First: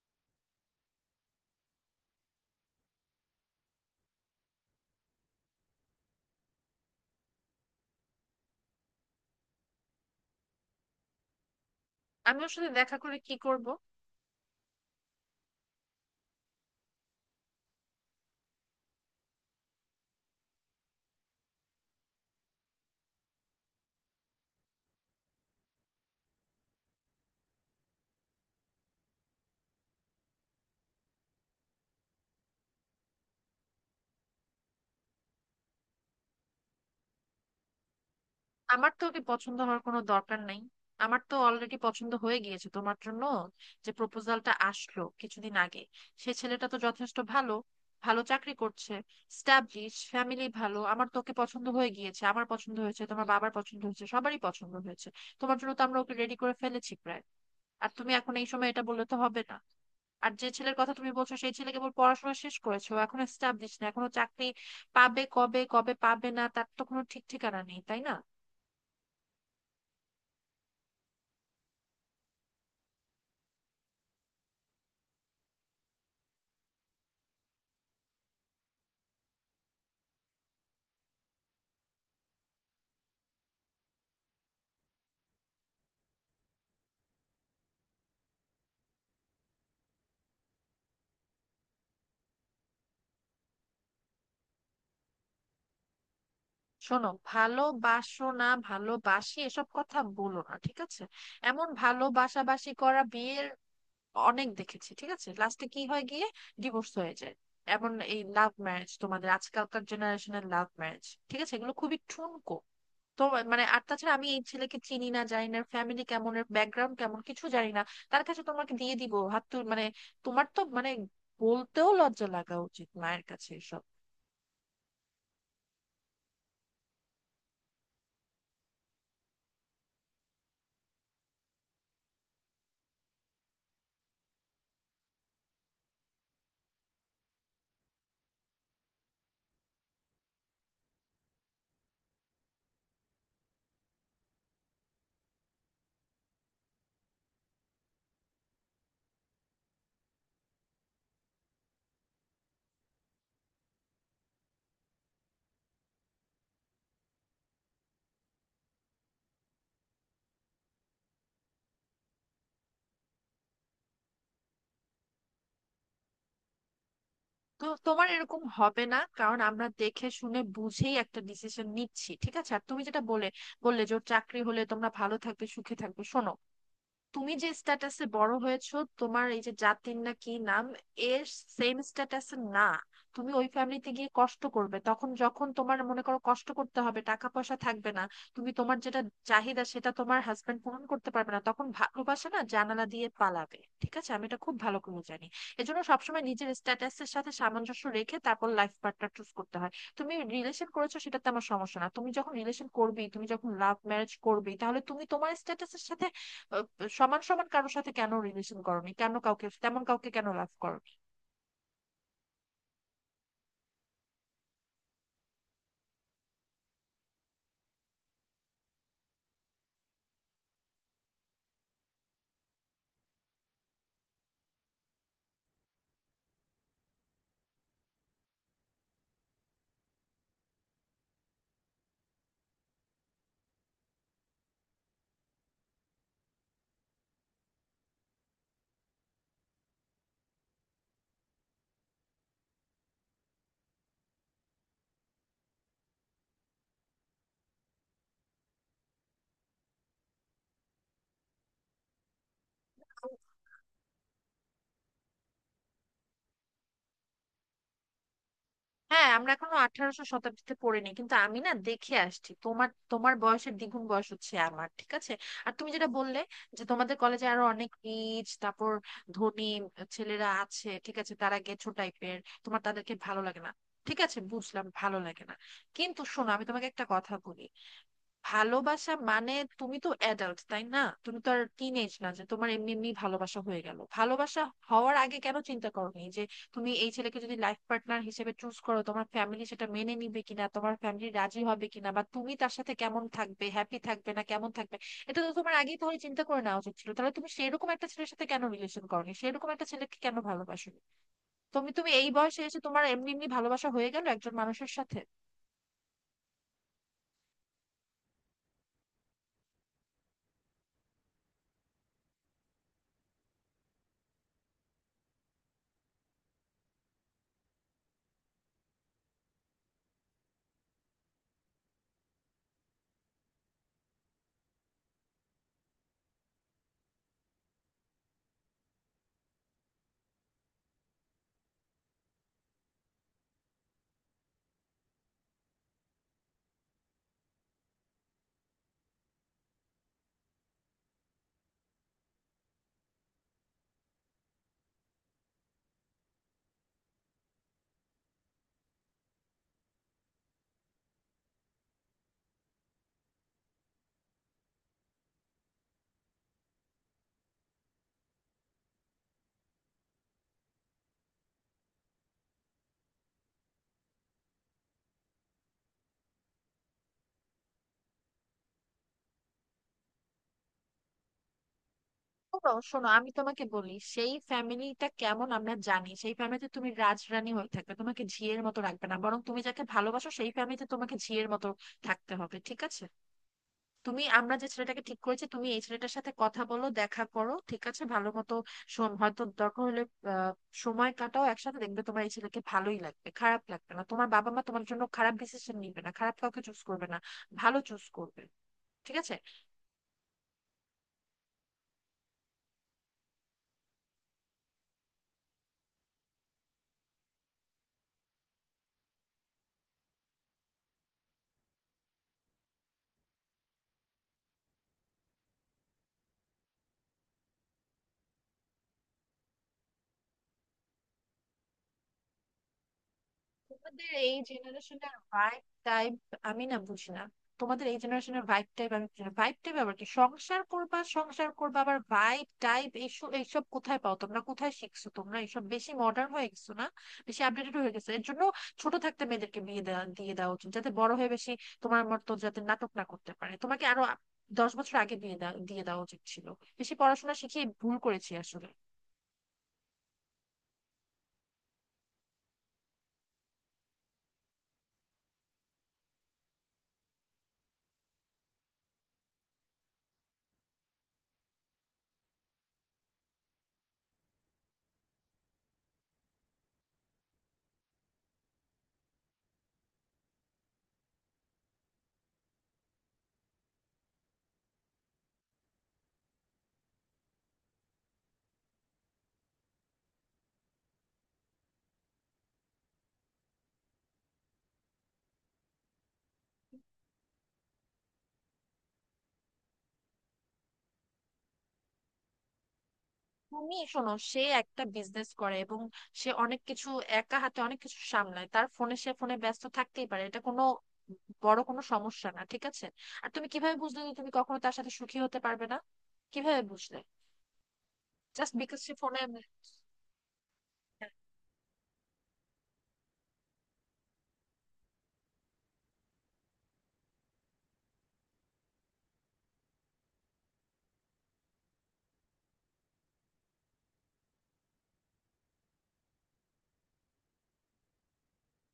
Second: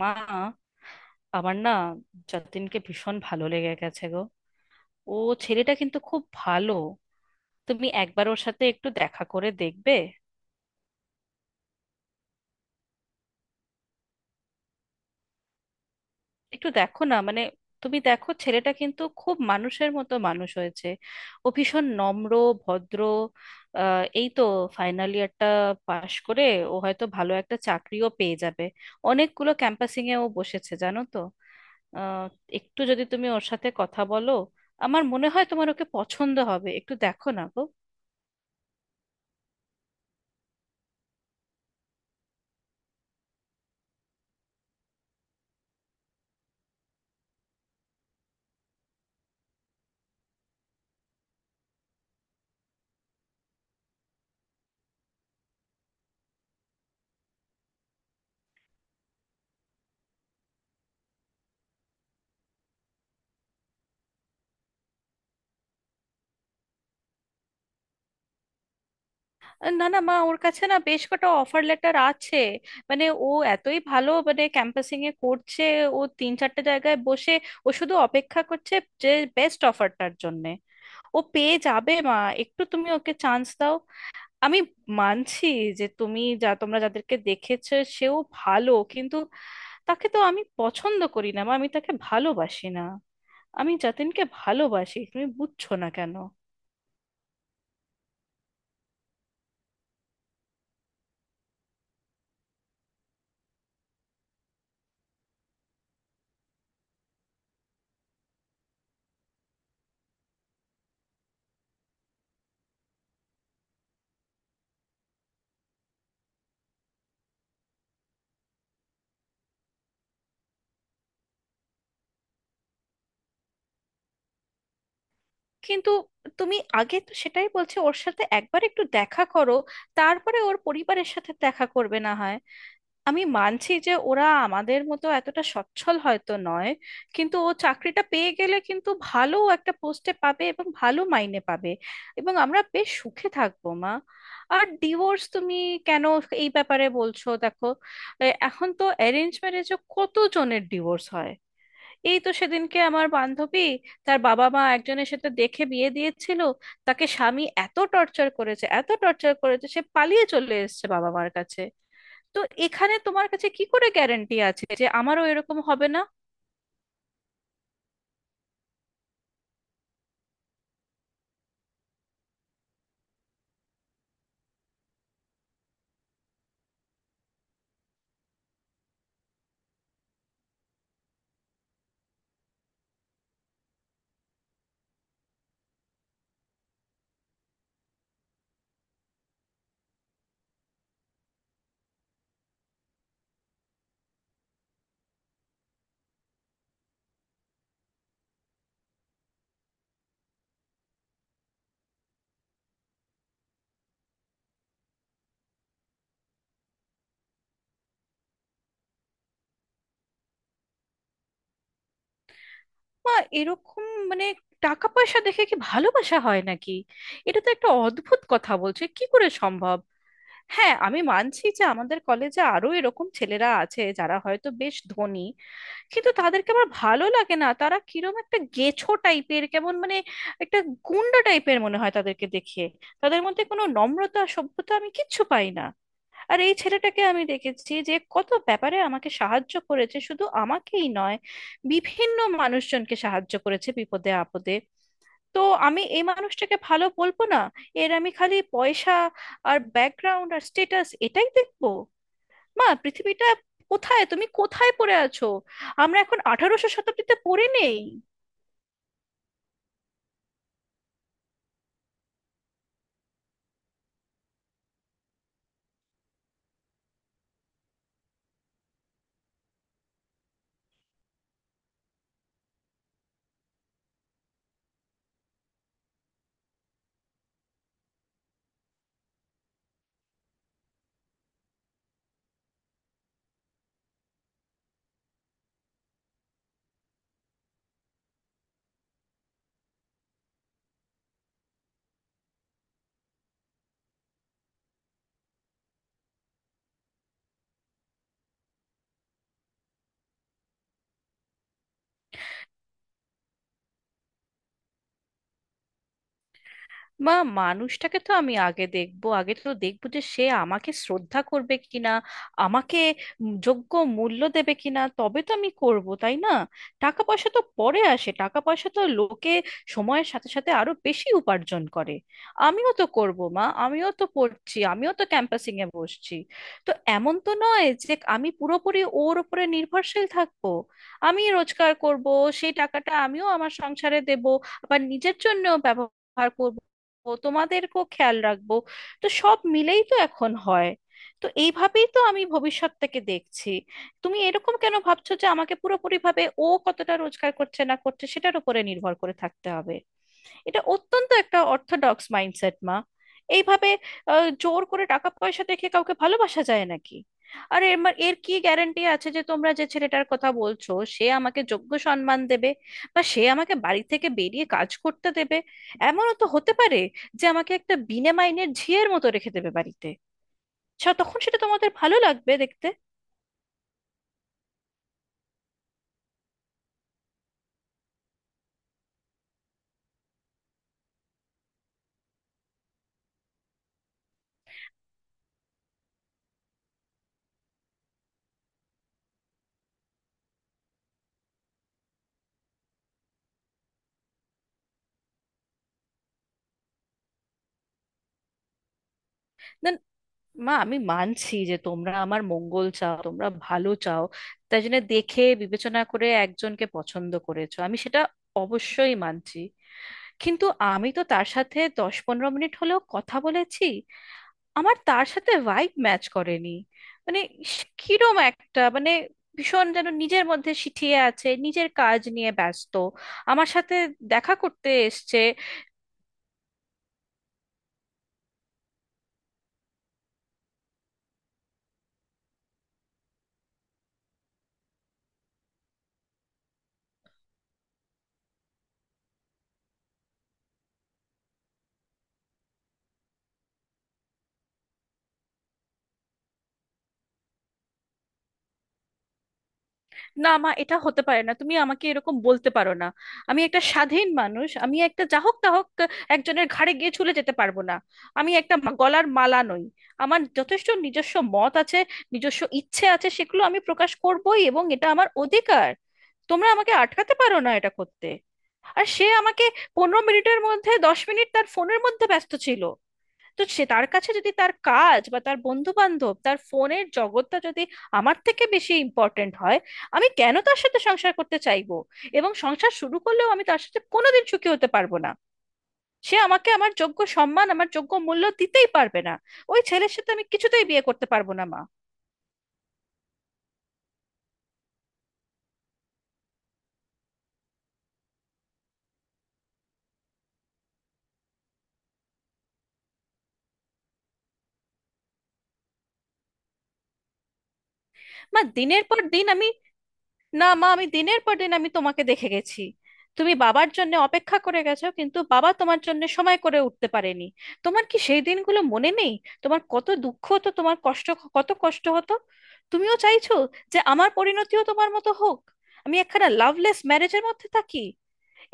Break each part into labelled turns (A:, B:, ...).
A: মা, আমার না যতীনকে ভীষণ ভালো লেগে গেছে গো। ও ছেলেটা কিন্তু খুব ভালো, তুমি একবার ওর সাথে একটু দেখা করে দেখবে?
B: আমি ওর সাথে দেখা করে কি করব?
A: একটু দেখো না, মানে তুমি দেখো, ছেলেটা কিন্তু খুব মানুষের মতো মানুষ হয়েছে। ও ভীষণ নম্র, ভদ্র। এই তো ফাইনাল ইয়ারটা পাশ করে ও হয়তো ভালো একটা চাকরিও পেয়ে যাবে। অনেকগুলো ক্যাম্পাসিং এ ও বসেছে জানো তো। আহ, একটু যদি তুমি ওর সাথে কথা বলো, আমার মনে হয় তোমার ওকে পছন্দ হবে, একটু দেখো না গো।
B: আমার তো ওকে পছন্দ হওয়ার কোনো দরকার নাই। আমার তো অলরেডি পছন্দ হয়ে গিয়েছে তোমার জন্য। যে প্রপোজালটা আসলো কিছুদিন আগে, সে ছেলেটা তো যথেষ্ট ভালো, ভালো চাকরি করছে, স্টাবলিশ ফ্যামিলি ভালো। আমার তো ওকে পছন্দ হয়ে গিয়েছে, আমার পছন্দ হয়েছে, তোমার বাবার পছন্দ হয়েছে, সবারই পছন্দ হয়েছে। তোমার জন্য তো আমরা ওকে রেডি করে ফেলেছি প্রায়। আর তুমি এখন এই সময় এটা বললে তো হবে না। আর যে ছেলের কথা তুমি বলছো, সেই ছেলে কেবল পড়াশোনা শেষ করেছে, ও এখনো এস্টাবলিশ না, এখনো চাকরি পাবে কবে, কবে পাবে না তার তো কোনো ঠিক ঠিকানা নেই, তাই না?
A: না না মা, ওর কাছে না বেশ কটা অফার লেটার আছে, মানে ও এতই ভালো, মানে ক্যাম্পাসিং এ করছে, ও 3-4টে জায়গায় বসে, ও শুধু অপেক্ষা করছে যে বেস্ট অফারটার জন্যে। ও পেয়ে যাবে মা, একটু তুমি ওকে চান্স দাও। আমি মানছি যে তুমি যা, তোমরা যাদেরকে দেখেছো সেও ভালো, কিন্তু তাকে তো আমি পছন্দ করি না মা, আমি তাকে ভালোবাসি না, আমি যতীনকে ভালোবাসি, তুমি বুঝছো না কেন?
B: শোনো, ভালোবাসো না ভালোবাসি এসব কথা বলো না, ঠিক আছে? এমন ভালোবাসাবাসি করা বিয়ের অনেক দেখেছি, ঠিক আছে? লাস্টে কি হয় গিয়ে? ডিভোর্স হয়ে যায়। এমন এই লাভ ম্যারেজ, তোমাদের আজকালকার জেনারেশনের লাভ ম্যারেজ, ঠিক আছে, এগুলো খুবই ঠুনকো। তো মানে আর তাছাড়া আমি এই ছেলেকে চিনি না, জানি না ফ্যামিলি কেমন, এর ব্যাকগ্রাউন্ড কেমন কিছু জানি না। তার কাছে তোমাকে দিয়ে দিব, হাত তুল, মানে, তোমার তো মানে বলতেও লজ্জা লাগা উচিত, মায়ের কাছে এসব।
A: কিন্তু তুমি আগে তো সেটাই বলছো, ওর সাথে একবার একটু দেখা করো, তারপরে ওর পরিবারের সাথে দেখা করবে না হয়। আমি মানছি যে ওরা আমাদের মতো এতটা সচ্ছল হয়তো নয়, কিন্তু ও চাকরিটা পেয়ে গেলে কিন্তু ভালো একটা পোস্টে পাবে এবং ভালো মাইনে পাবে, এবং আমরা বেশ সুখে থাকবো মা। আর ডিভোর্স তুমি কেন এই ব্যাপারে বলছো, দেখো এখন তো অ্যারেঞ্জ ম্যারেজও কত জনের ডিভোর্স হয়। এই তো সেদিনকে আমার বান্ধবী, তার বাবা মা একজনের সাথে দেখে বিয়ে দিয়েছিল, তাকে স্বামী এত টর্চার করেছে, এত টর্চার করেছে, সে পালিয়ে চলে এসেছে বাবা মার কাছে। তো এখানে তোমার কাছে কি করে গ্যারান্টি আছে যে আমারও এরকম হবে না?
B: তো তোমার এরকম হবে না, কারণ আমরা দেখে শুনে বুঝেই একটা ডিসিশন নিচ্ছি, ঠিক আছে? আর তুমি যেটা বললে যে ওর চাকরি হলে তোমরা ভালো থাকবে সুখে থাকবে, শোনো, তুমি যে স্ট্যাটাসে বড় হয়েছো, তোমার এই যে জাতির না কি নাম এর সেম স্ট্যাটাসে না। তুমি ওই ফ্যামিলিতে গিয়ে কষ্ট করবে তখন, যখন তোমার মনে করো কষ্ট করতে হবে, টাকা পয়সা থাকবে না, তুমি তোমার যেটা চাহিদা সেটা তোমার হাজবেন্ড পূরণ করতে পারবে না, তখন ভালোবাসা না জানালা দিয়ে পালাবে, ঠিক আছে? আমি এটা খুব ভালো করে জানি। এজন্য সবসময় নিজের স্ট্যাটাসের সাথে সামঞ্জস্য রেখে তারপর লাইফ পার্টনার চুজ করতে হয়। তুমি রিলেশন করেছো সেটাতে আমার সমস্যা না, তুমি যখন রিলেশন করবে, তুমি যখন লাভ ম্যারেজ করবে, তাহলে তুমি তোমার স্ট্যাটাসের সাথে আহ, সমান সমান কারোর সাথে কেন রিলেশন করনি? কেন কাউকে তেমন, কাউকে কেন লাভ করনি?
A: মা এরকম, মানে টাকা পয়সা দেখে কি ভালোবাসা হয় নাকি? এটা তো একটা অদ্ভুত কথা, বলছে কি করে সম্ভব! হ্যাঁ আমি মানছি যে আমাদের কলেজে আরো এরকম ছেলেরা আছে যারা হয়তো বেশ ধনী, কিন্তু তাদেরকে আমার ভালো লাগে না, তারা কিরম একটা গেছো টাইপের, কেমন মানে একটা গুন্ডা টাইপের মনে হয় তাদেরকে দেখে, তাদের মধ্যে কোনো নম্রতা সভ্যতা আমি কিচ্ছু পাই না। আর এই ছেলেটাকে আমি দেখেছি, যে কত ব্যাপারে আমাকে সাহায্য করেছে, শুধু আমাকেই নয়, বিভিন্ন মানুষজনকে সাহায্য করেছে বিপদে আপদে। তো আমি এই মানুষটাকে ভালো বলবো না? এর আমি খালি পয়সা আর ব্যাকগ্রাউন্ড আর স্টেটাস এটাই দেখবো? মা পৃথিবীটা কোথায়, তুমি কোথায় পড়ে আছো, আমরা এখন 1800 শতাব্দীতে পড়ে নেই।
B: হ্যাঁ, আমরা এখনো আঠারোশো শতাব্দীতে পড়িনি, কিন্তু আমি না দেখে আসছি, তোমার তোমার বয়সের দ্বিগুণ বয়স হচ্ছে আমার, ঠিক আছে? আর তুমি যেটা বললে যে তোমাদের কলেজে আরো অনেক রিচ, তারপর ধনী ছেলেরা আছে, ঠিক আছে, তারা গেছো টাইপের, তোমার তাদেরকে ভালো লাগে না, ঠিক আছে, বুঝলাম, ভালো লাগে না। কিন্তু শোনো, আমি তোমাকে একটা কথা বলি। ভালোবাসা মানে, তুমি তো অ্যাডাল্ট, তাই না? তুমি তো আর টিন এজ না যে তোমার এমনি এমনি ভালোবাসা হয়ে গেল। ভালোবাসা হওয়ার আগে কেন চিন্তা করোনি যে তুমি এই ছেলেকে যদি লাইফ পার্টনার হিসেবে চুজ করো, তোমার ফ্যামিলি সেটা মেনে নিবে কিনা, তোমার ফ্যামিলি রাজি হবে কিনা, বা তুমি তার সাথে কেমন থাকবে, হ্যাপি থাকবে না কেমন থাকবে? এটা তো তোমার আগেই তাহলে চিন্তা করে নেওয়া উচিত ছিল। তাহলে তুমি সেরকম একটা ছেলের সাথে কেন রিলেশন করোনি, সেরকম একটা ছেলেকে কেন ভালোবাসো? তুমি তুমি এই বয়সে এসে তোমার এমনি এমনি ভালোবাসা হয়ে গেল একজন মানুষের সাথে?
A: বা মানুষটাকে তো আমি আগে দেখবো, আগে তো দেখবো যে সে আমাকে শ্রদ্ধা করবে কিনা, আমাকে যোগ্য মূল্য দেবে কিনা, তবে তো আমি করব তাই না? টাকা পয়সা তো পরে আসে, টাকা পয়সা তো লোকে সময়ের সাথে সাথে আরো বেশি উপার্জন করে। আমিও তো করব মা, আমিও তো পড়ছি, আমিও তো ক্যাম্পাসিং এ বসছি। তো এমন তো নয় যে আমি পুরোপুরি ওর উপরে নির্ভরশীল থাকবো। আমি রোজগার করব, সেই টাকাটা আমিও আমার সংসারে দেব, আবার নিজের জন্য ব্যবহার করব, তোমাদেরকেও খেয়াল রাখবো। তো সব মিলেই তো এখন হয়, তো এইভাবেই তো আমি ভবিষ্যৎটাকে দেখছি। তুমি এরকম কেন ভাবছো যে আমাকে পুরোপুরিভাবে ও কতটা রোজগার করছে না করছে সেটার উপরে নির্ভর করে থাকতে হবে? এটা অত্যন্ত একটা অর্থোডক্স মাইন্ডসেট মা। এইভাবে জোর করে টাকা পয়সা দেখে কাউকে ভালোবাসা যায় নাকি? আর এর এর কি গ্যারান্টি আছে যে তোমরা যে ছেলেটার কথা বলছো সে আমাকে যোগ্য সম্মান দেবে, বা সে আমাকে বাড়ি থেকে বেরিয়ে কাজ করতে দেবে? এমনও তো হতে পারে যে আমাকে একটা বিনা মাইনের ঝিয়ের মতো রেখে দেবে বাড়িতে, তখন সেটা তোমাদের ভালো লাগবে
B: শোনো
A: দেখতে?
B: শোনো, আমি তোমাকে বলি সেই ফ্যামিলিটা কেমন আমরা জানি। সেই ফ্যামিলিতে তুমি রাজরানী হয়ে থাকবে, তোমাকে ঝিয়ের মতো রাখবে না। বরং তুমি যাকে ভালোবাসো সেই ফ্যামিলিতে তোমাকে ঝিয়ের মতো থাকতে হবে, ঠিক আছে? তুমি আমরা যে ছেলেটাকে ঠিক করেছি, তুমি এই ছেলেটার সাথে কথা বলো, দেখা করো, ঠিক আছে, ভালো মতো হয়তো দরকার হলে আহ, সময় কাটাও একসাথে, দেখবে তোমার এই ছেলেকে ভালোই লাগবে, খারাপ লাগবে না। তোমার বাবা মা তোমার জন্য খারাপ ডিসিশন নিবে না, খারাপ কাউকে চুজ করবে না, ভালো চুজ করবে, ঠিক আছে?
A: মা আমি মানছি যে তোমরা আমার মঙ্গল চাও, তোমরা ভালো চাও, তাই জন্য দেখে বিবেচনা করে একজনকে পছন্দ করেছো, আমি সেটা অবশ্যই মানছি। কিন্তু আমি তো তার সাথে 10-15 মিনিট হলেও কথা বলেছি, আমার তার সাথে ভাইব ম্যাচ করেনি। মানে সে কিরম একটা, মানে ভীষণ যেন নিজের মধ্যে সিঁটিয়ে আছে, নিজের কাজ নিয়ে ব্যস্ত। আমার সাথে
B: তোমাদের এই
A: দেখা করতে
B: জেনারেশনের
A: এসছে।
B: ভাইব টাইপ আমি না বুঝি না। তোমাদের এই জেনারেশনের ভাইব টাইপ আমি বুঝি না। ভাইব টাইপ আবার কি? সংসার করবা, সংসার করবা আবার ভাইব টাইপ, এইসব এইসব কোথায় পাও তোমরা, কোথায় শিখছো তোমরা, এইসব বেশি মডার্ন হয়ে গেছো না, বেশি আপডেটেড হয়ে গেছে। এর জন্য ছোট থাকতে মেয়েদেরকে বিয়ে দেওয়া, দিয়ে দেওয়া উচিত, যাতে বড় হয়ে বেশি তোমার মতো যাতে নাটক না করতে পারে। তোমাকে আরো 10 বছর আগে দিয়ে দেওয়া উচিত ছিল। বেশি পড়াশোনা শিখিয়ে ভুল করেছি আসলে।
A: না মা, এটা হতে পারে না, তুমি আমাকে এরকম বলতে পারো না। আমি একটা স্বাধীন মানুষ, আমি একটা যা হোক তা হোক একজনের ঘাড়ে গিয়ে ঝুলে যেতে পারবো না, আমি একটা গলার মালা নই। আমার যথেষ্ট নিজস্ব মত আছে, নিজস্ব ইচ্ছে আছে, সেগুলো আমি প্রকাশ করবোই, এবং এটা আমার অধিকার, তোমরা আমাকে আটকাতে পারো না এটা করতে। আর সে আমাকে 15 মিনিটের মধ্যে 10 মিনিট তার ফোনের মধ্যে ব্যস্ত ছিল। তো সে, তার কাছে যদি তার কাজ বা তার বন্ধু বান্ধব, তার ফোনের জগৎটা যদি আমার থেকে বেশি ইম্পর্ট্যান্ট হয়, আমি কেন তার সাথে সংসার করতে চাইবো? এবং সংসার শুরু করলেও আমি তার সাথে কোনোদিন সুখী হতে পারবো না, সে আমাকে আমার যোগ্য সম্মান, আমার যোগ্য মূল্য দিতেই পারবে না। ওই ছেলের সাথে আমি কিছুতেই বিয়ে করতে পারবো না মা।
B: তুমি শোনো, সে একটা বিজনেস করে, এবং সে অনেক কিছু, একা হাতে অনেক কিছু সামলায়। তার ফোনে, সে ফোনে ব্যস্ত থাকতেই পারে, এটা কোনো বড় কোনো সমস্যা না, ঠিক আছে? আর তুমি কিভাবে বুঝলে যে তুমি কখনো তার সাথে সুখী হতে পারবে না, কিভাবে বুঝলে? জাস্ট
A: মা
B: বিকজ সে
A: দিনের পর
B: ফোনে?
A: দিন আমি, না মা আমি দিনের পর দিন আমি তোমাকে দেখে গেছি, তুমি বাবার জন্য অপেক্ষা করে গেছো, কিন্তু বাবা তোমার জন্য সময় করে উঠতে পারেনি। তোমার কি সেই দিনগুলো মনে নেই? তোমার কত দুঃখ হতো, তোমার কষ্ট, কত কষ্ট হতো। তুমিও চাইছো যে আমার পরিণতিও তোমার মতো হোক, আমি একখানা লাভলেস ম্যারেজের মধ্যে থাকি?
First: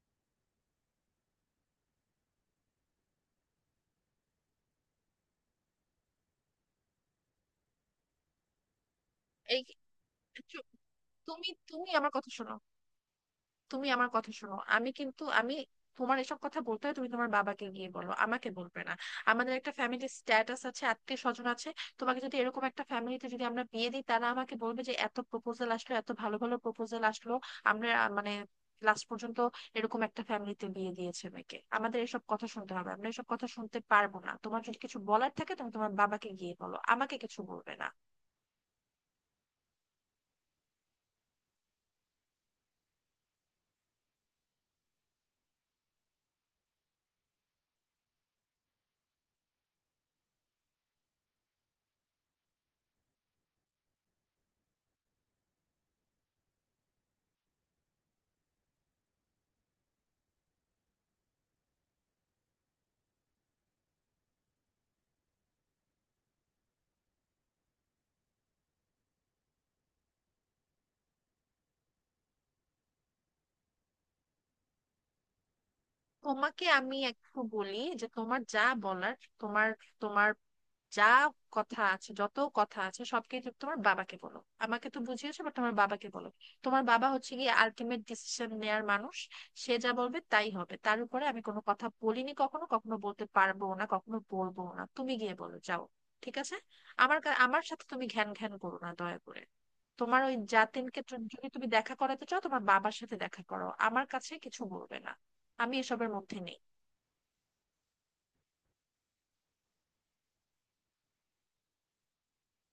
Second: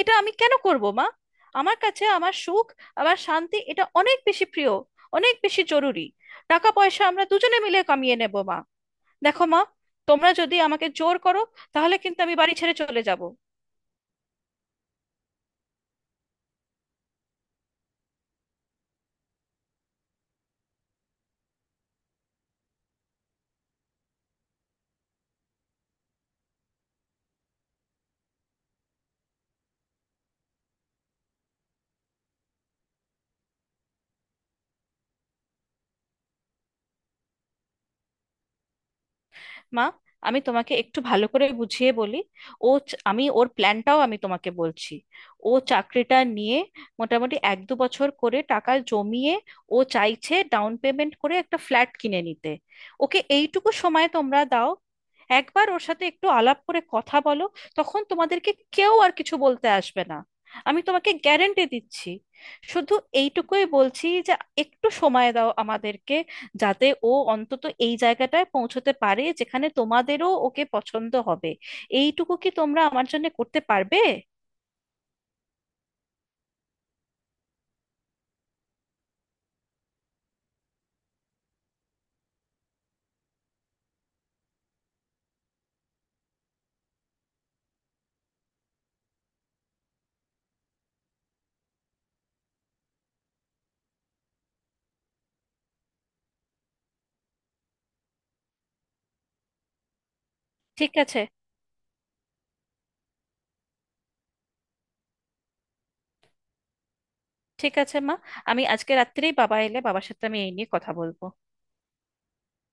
A: এটা আমি কেন করব মা? আমার কাছে আমার সুখ, আমার শান্তি, এটা অনেক বেশি প্রিয়, অনেক বেশি জরুরি। টাকা পয়সা আমরা দুজনে মিলে কামিয়ে নেব মা। দেখো
B: এই,
A: মা, তোমরা যদি
B: চুপ,
A: আমাকে জোর করো,
B: তুমি তুমি
A: তাহলে
B: আমার
A: কিন্তু
B: কথা
A: আমি
B: শোনো,
A: বাড়ি ছেড়ে চলে যাব।
B: তুমি আমার কথা শোনো। আমি কিন্তু আমি, তোমার এসব কথা বলতে হয় তুমি তোমার বাবাকে গিয়ে বলো, আমাকে বলবে না। আমাদের একটা ফ্যামিলির স্ট্যাটাস আছে, আত্মীয় স্বজন আছে। তোমাকে যদি এরকম একটা ফ্যামিলিতে যদি আমরা বিয়ে দিই, তারা আমাকে বলবে যে এত প্রপোজাল আসলো, এত ভালো ভালো প্রপোজাল আসলো, আমরা মানে লাস্ট পর্যন্ত এরকম একটা ফ্যামিলিতে বিয়ে দিয়েছে মেয়েকে, আমাদের এসব কথা শুনতে হবে, আমরা এসব কথা শুনতে পারবো না। তোমার যদি কিছু বলার থাকে তুমি তোমার বাবাকে গিয়ে বলো, আমাকে কিছু বলবে না।
A: মা আমি তোমাকে একটু ভালো করে বুঝিয়ে বলি। আমি ওর প্ল্যানটাও আমি তোমাকে বলছি। ও চাকরিটা নিয়ে মোটামুটি 1-2 বছর করে টাকা জমিয়ে ও চাইছে ডাউন পেমেন্ট করে একটা ফ্ল্যাট কিনে নিতে। ওকে এইটুকু সময় তোমরা দাও, একবার ওর সাথে একটু আলাপ করে কথা বলো, তখন তোমাদেরকে কেউ আর কিছু বলতে আসবে না, আমি তোমাকে গ্যারেন্টি দিচ্ছি। শুধু এইটুকুই বলছি যে একটু সময় দাও আমাদেরকে, যাতে ও অন্তত এই জায়গাটায় পৌঁছতে পারে যেখানে তোমাদেরও ওকে পছন্দ হবে। এইটুকু কি তোমরা আমার জন্য করতে পারবে?
B: তোমাকে আমি একটু বলি যে তোমার যা বলার, তোমার তোমার যা কথা আছে, যত কথা আছে সবকিছু তোমার বাবাকে বলো। আমাকে তো বুঝিয়েছো, বাট তোমার বাবাকে বলো। তোমার বাবা হচ্ছে গিয়ে আলটিমেট ডিসিশন নেয়ার মানুষ, সে যা বলবে তাই হবে, তার উপরে আমি কোনো কথা বলিনি কখনো, কখনো বলতে পারবো না, কখনো বলবো না। তুমি গিয়ে বলো, যাও, ঠিক আছে? আমার সাথে তুমি ঘ্যান ঘ্যান করো না, দয়া করে। তোমার ওই
A: ঠিক
B: জাতিনকে
A: আছে,
B: যদি তুমি দেখা করাতে চাও, তোমার বাবার সাথে দেখা করো, আমার কাছে কিছু বলবে না। আমি এসবের মধ্যে নেই।
A: ঠিক আছে মা, আমি আজকে রাত্রেই বাবা এলে বাবার সাথে আমি এই নিয়ে কথা বলবো।